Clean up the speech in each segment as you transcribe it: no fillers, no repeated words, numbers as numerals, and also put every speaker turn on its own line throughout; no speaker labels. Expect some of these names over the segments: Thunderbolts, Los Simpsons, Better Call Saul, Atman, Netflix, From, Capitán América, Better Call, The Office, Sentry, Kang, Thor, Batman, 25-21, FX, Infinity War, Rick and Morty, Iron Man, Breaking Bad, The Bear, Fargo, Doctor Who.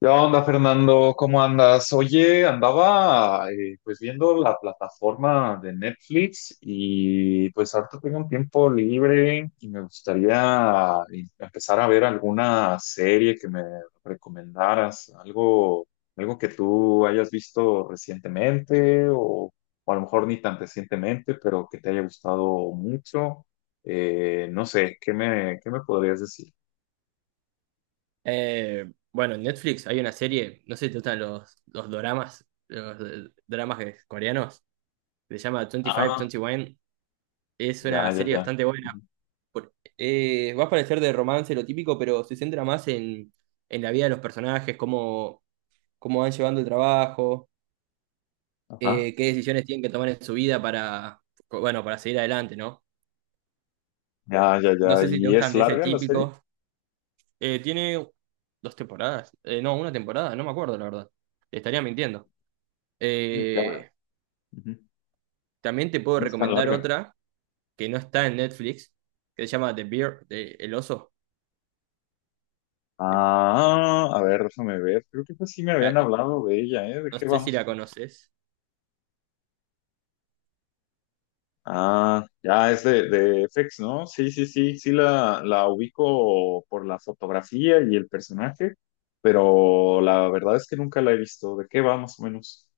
¿Qué onda, Fernando? ¿Cómo andas? Oye, andaba pues viendo la plataforma de Netflix, y pues ahorita tengo un tiempo libre y me gustaría empezar a ver alguna serie que me recomendaras, algo, algo que tú hayas visto recientemente o a lo mejor ni tan recientemente, pero que te haya gustado mucho. No sé, qué me podrías decir?
Eh, bueno, en Netflix hay una serie, no sé si te gustan los doramas, los dramas coreanos, se llama
Ah,
25-21. Es
ya,
una
ya,
serie
ya.
bastante buena.
Ujú.
Va a parecer de romance lo típico, pero se centra más en la vida de los personajes, cómo, cómo van llevando el trabajo,
Ajá.
qué decisiones tienen que tomar en su vida para, bueno, para seguir adelante, ¿no?
Ya, ya,
No
ya.
sé si te
¿Y es
gustan de ese
larga la serie?
típico. Tiene dos temporadas, no, una temporada, no me acuerdo la verdad. Te estaría mintiendo.
Sí, ya.
Eh,
Ujú.
También te puedo
No es tan
recomendar
larga.
otra que no está en Netflix, que se llama The Bear, El Oso. De-
Ah, a ver, déjame ver. Creo que pues sí me habían
la-
hablado de ella, ¿eh? ¿De
no
qué
sé si
vamos?
la conoces.
Ah, ya es de FX, ¿no? Sí, sí, sí, sí la ubico por la fotografía y el personaje, pero la verdad es que nunca la he visto. ¿De qué va más o menos?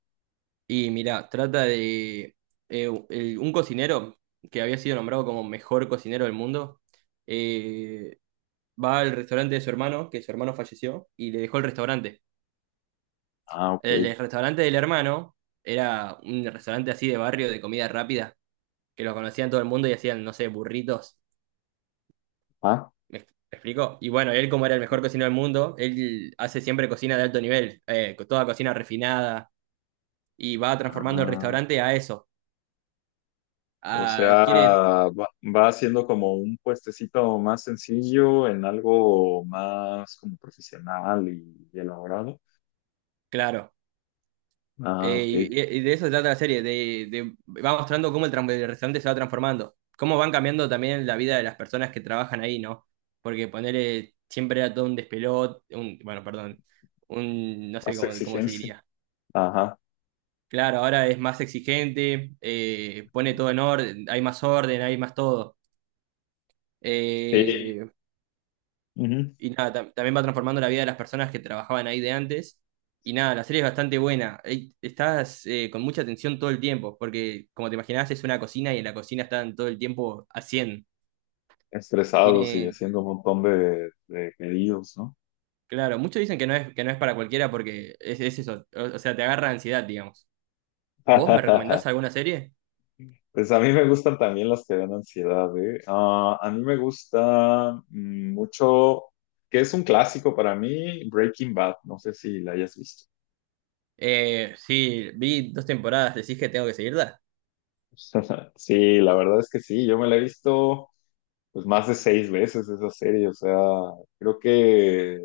Y mira, trata de un cocinero que había sido nombrado como mejor cocinero del mundo. eh, Va al restaurante de su hermano, que su hermano falleció, y le dejó el restaurante.
Ah, ok.
El restaurante del hermano era un restaurante así de barrio de comida rápida, que lo conocían todo el mundo y hacían, no sé, burritos.
Ah,
Me explico? Y bueno, él como era el mejor cocinero del mundo, él hace siempre cocina de alto nivel, con toda cocina refinada, y va transformando el
ah,
restaurante a eso.
o sea,
Quiere,
va, va haciendo como un puestecito más sencillo en algo más como profesional y elaborado.
claro,
Ah,
eh,
ok.
y, y de eso se trata la serie, va mostrando cómo el restaurante se va transformando, cómo van cambiando también la vida de las personas que trabajan ahí, ¿no? Porque ponerle siempre era todo un despelot, un, bueno, perdón, un, no sé
Más
cómo, cómo se
exigencia.
diría.
Ajá.
Claro, ahora es más exigente, pone todo en orden, hay más todo.
Sí.
Eh,
Ujú.
y nada, también va transformando la vida de las personas que trabajaban ahí de antes. Y nada, la serie es bastante buena. Estás con mucha atención todo el tiempo, porque como te imaginás, es una cocina y en la cocina están todo el tiempo a 100.
Estresados y
Tiene,
haciendo un montón de pedidos, ¿no?
claro, muchos dicen que que no es para cualquiera porque es eso, o sea, te agarra ansiedad, digamos. ¿Vos me recomendás alguna serie?
Pues a mí me gustan también las que dan ansiedad, ¿eh? Ah, a mí me gusta mucho, que es un clásico para mí, Breaking Bad. No sé si la hayas visto.
Sí, vi dos temporadas, decís que tengo que seguirla.
Sí, la verdad es que sí, yo me la he visto pues más de seis veces esa serie, o sea, creo que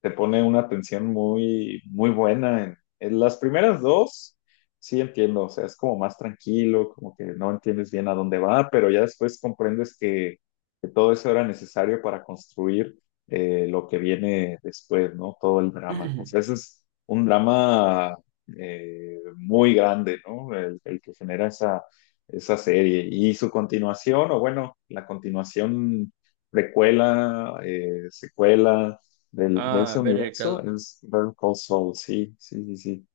te pone una tensión muy, muy buena. En las primeras dos, sí entiendo, o sea, es como más tranquilo, como que no entiendes bien a dónde va, pero ya después comprendes que todo eso era necesario para construir lo que viene después, ¿no? Todo el drama. O sea, ese es un drama muy grande, ¿no? El que genera esa, esa serie. Y su continuación, o bueno, la continuación, precuela, secuela de ese
Ah, Better
universo
Call.
es Better Call Saul. Sí, sí, sí, sí.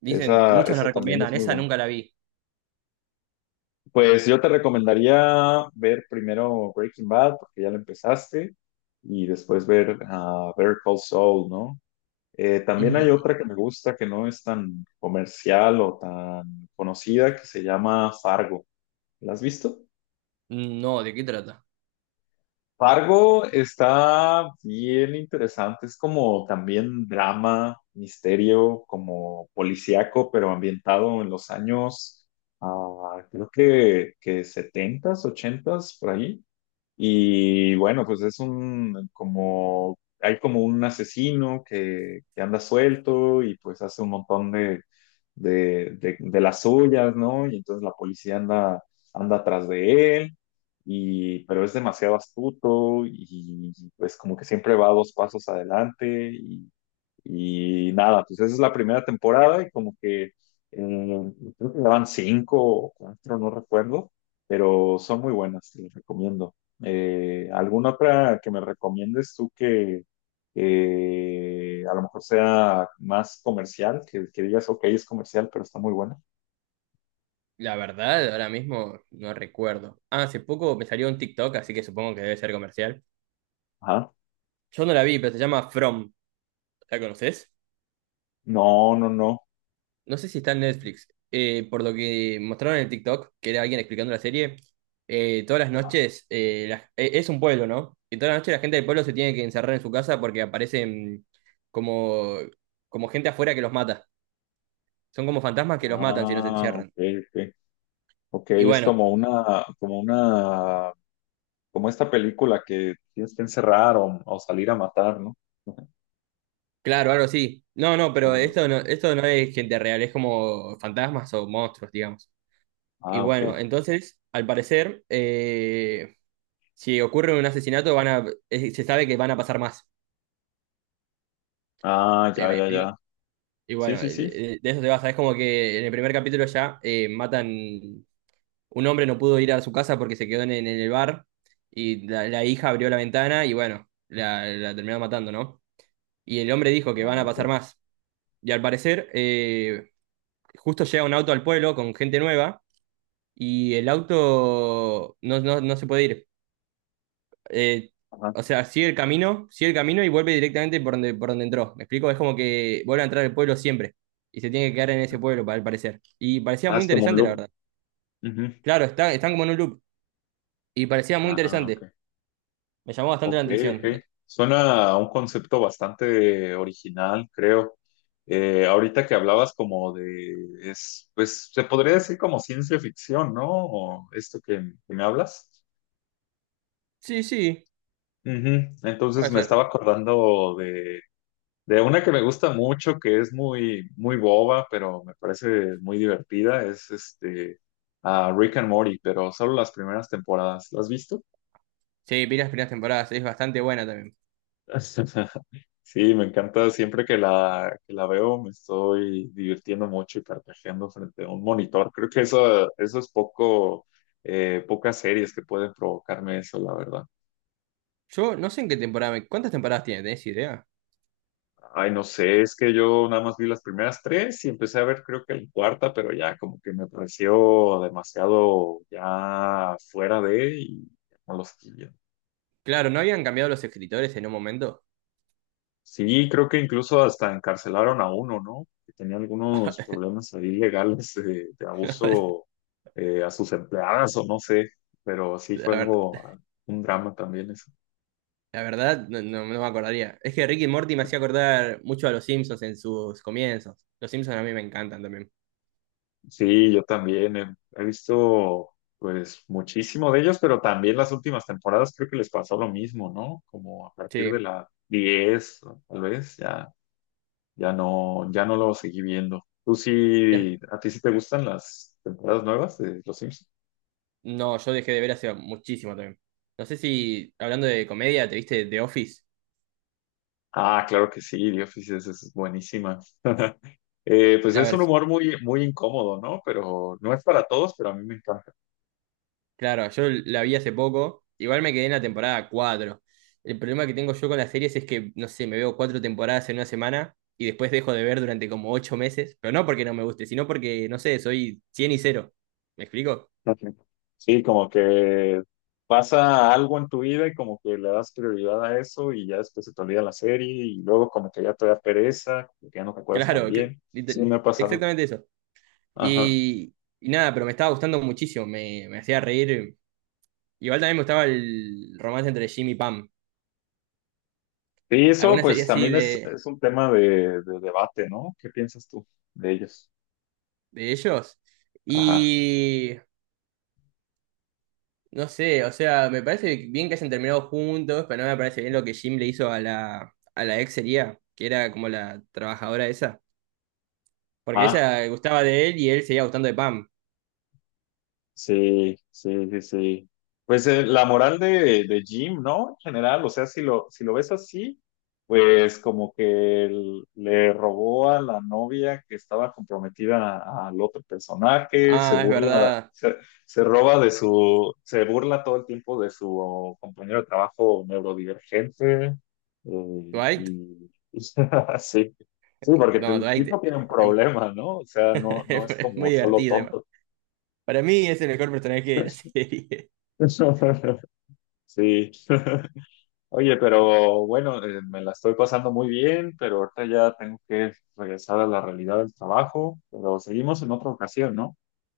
Dicen,
Esa,
muchos la
esa también es
recomiendan,
muy
esa
buena.
nunca la vi.
Pues yo te recomendaría ver primero Breaking Bad, porque ya lo empezaste, y después ver Better Call Saul, ¿no? También hay otra que me gusta que no es tan comercial o tan conocida, que se llama Fargo. ¿La has visto?
No, ¿de qué trata?
Fargo está bien interesante, es como también drama, misterio, como policíaco, pero ambientado en los años, ah, creo que setentas, ochentas, por ahí. Y bueno, pues es un como, hay como un asesino que anda suelto y pues hace un montón de las suyas, ¿no? Y entonces la policía anda, anda atrás de él, y, pero es demasiado astuto y pues como que siempre va dos pasos adelante y nada, pues esa es la primera temporada y como que creo que daban cinco o cuatro, no recuerdo, pero son muy buenas, te las recomiendo. ¿Alguna otra que me recomiendes tú que a lo mejor sea más comercial, que digas, ok, es comercial, pero está muy buena?
La verdad, ahora mismo no recuerdo. Ah, hace poco me salió un TikTok, así que supongo que debe ser comercial.
Ajá.
Yo no la vi, pero se llama From. ¿La conoces?
No, no, no.
No sé si está en Netflix. Por lo que mostraron en el TikTok, que era alguien explicando la serie, todas las noches, es un pueblo, ¿no? Y todas las noches la gente del pueblo se tiene que encerrar en su casa porque aparecen como, como gente afuera que los mata. Son como fantasmas que los matan si no se
Ah, ok,
encierran.
ok. Ok,
Y
es
bueno,
como una, como una como esta película que tienes que encerrar o salir a matar, ¿no?
claro, algo así. No, no, pero
Ah,
esto no es gente real, es como fantasmas o monstruos, digamos. Y
ah, ok.
bueno, entonces, al parecer, si ocurre un asesinato, se sabe que van a pasar más.
Ah, ya,
¿Me
ya,
explico?
ya.
Y
Sí,
bueno,
sí, sí.
de eso se basa. Es como que en el primer capítulo ya matan, un hombre no pudo ir a su casa porque se quedó en el bar y la hija abrió la ventana y bueno, la terminó matando, ¿no? Y el hombre dijo que van
Ah,
a
ok.
pasar más. Y al parecer, justo llega un auto al pueblo con gente nueva y el auto no se puede ir. Eh,
Ajá.
o sea, sigue el camino y vuelve directamente por donde entró. ¿Me explico? Es como que vuelve a entrar al pueblo siempre y se tiene que quedar en ese pueblo, al parecer. Y parecía
Ah,
muy
es como un
interesante, la
loop.
verdad.
Ujú.
Claro, está, están como en un loop y parecía muy
Ah, ok.
interesante. Me llamó bastante la
Ok,
atención. No.
ok. Suena a un concepto bastante original, creo. Ahorita que hablabas como de, es, pues se podría decir como ciencia ficción, ¿no? O esto que me hablas.
Sí, sí,
Ujú. Entonces
puede
me
ser.
estaba acordando de una que me gusta mucho, que es muy, muy boba, pero me parece muy divertida, es este a Rick and Morty, pero solo las primeras temporadas. ¿Las has visto?
Sí, vi las primeras temporadas, es bastante buena también.
Sí, me encanta siempre que la veo, me estoy divirtiendo mucho y carcajeando frente a un monitor. Creo que eso es poco, pocas series que pueden provocarme eso, la verdad.
Yo no sé en qué temporada, ¿cuántas temporadas tiene? ¿Tenés idea?
Ay, no sé, es que yo nada más vi las primeras tres y empecé a ver creo que la cuarta, pero ya como que me pareció demasiado ya fuera de y no los quería.
Claro, ¿no habían cambiado los escritores en un momento?
Sí, creo que incluso hasta encarcelaron a uno, ¿no? Que tenía algunos problemas ahí legales de abuso a sus empleadas o no sé, pero sí
La,
fue
ver-
algo, ah, un drama también eso.
la verdad, no me acordaría. Es que Ricky Morty me hacía acordar mucho a los Simpsons en sus comienzos. Los Simpsons a mí me encantan también.
Sí, yo también he, he visto pues muchísimo de ellos, pero también las últimas temporadas creo que les pasó lo mismo, ¿no? Como a partir de
Sí.
la 10 o tal vez ya ya no ya no lo seguí viendo. ¿Tú
Ya-
sí a ti sí te gustan las temporadas nuevas de Los Simpsons?
no, yo dejé de ver hace muchísimo también. No sé si, hablando de comedia, ¿te viste The Office?
Ah, claro que sí, The Office es buenísima. Pues
La
es un
vers-
humor muy muy incómodo, ¿no? Pero no es para todos, pero a mí me encanta.
claro, yo la vi hace poco. Igual me quedé en la temporada cuatro. El problema que tengo yo con las series es que, no sé, me veo cuatro temporadas en una semana y después dejo de ver durante como ocho meses. Pero no porque no me guste, sino porque, no sé, soy 100 y cero. ¿Me explico?
Ujú. Sí, como que pasa algo en tu vida y como que le das prioridad a eso y ya después se te olvida la serie y luego como que ya te da pereza, como que ya no te acuerdas tan
Claro,
bien. Sí, me ha pasado.
exactamente eso.
Ajá.
Y, y nada, pero me estaba gustando muchísimo, me hacía reír. Igual también me gustaba el romance entre Jim y Pam.
Y eso
Alguna serie
pues
así
también es un tema de debate, ¿no? ¿Qué piensas tú de ellos?
de ellos.
Ajá.
Y no sé, o sea, me parece bien que hayan terminado juntos, pero no me parece bien lo que Jim le hizo a a la ex sería, que era como la trabajadora esa. Porque
Ah,
ella gustaba de él y él seguía gustando de Pam.
sí, sí, sí, sí. Pues la moral de Jim, ¿no? En general, o sea, si lo, si lo ves así, pues como que él le robó a la novia que estaba comprometida al otro personaje, se
Ah, es
burla,
verdad.
se roba de su, se burla todo el tiempo de su compañero de trabajo neurodivergente.
Dwight.
Y sí, sí, porque
No,
el tipo
Dwight
tiene un problema, ¿no? O sea, no, no es
es
como
muy
solo
divertido.
tonto.
Para mí es el mejor personaje de la serie.
Sí. Oye, pero bueno, me la estoy pasando muy bien, pero ahorita ya tengo que regresar a la realidad del trabajo, pero seguimos en otra ocasión, ¿no?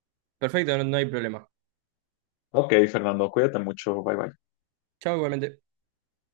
Perfecto, no, no hay problema.
Ok, Fernando, cuídate mucho, bye bye.
Chao igualmente.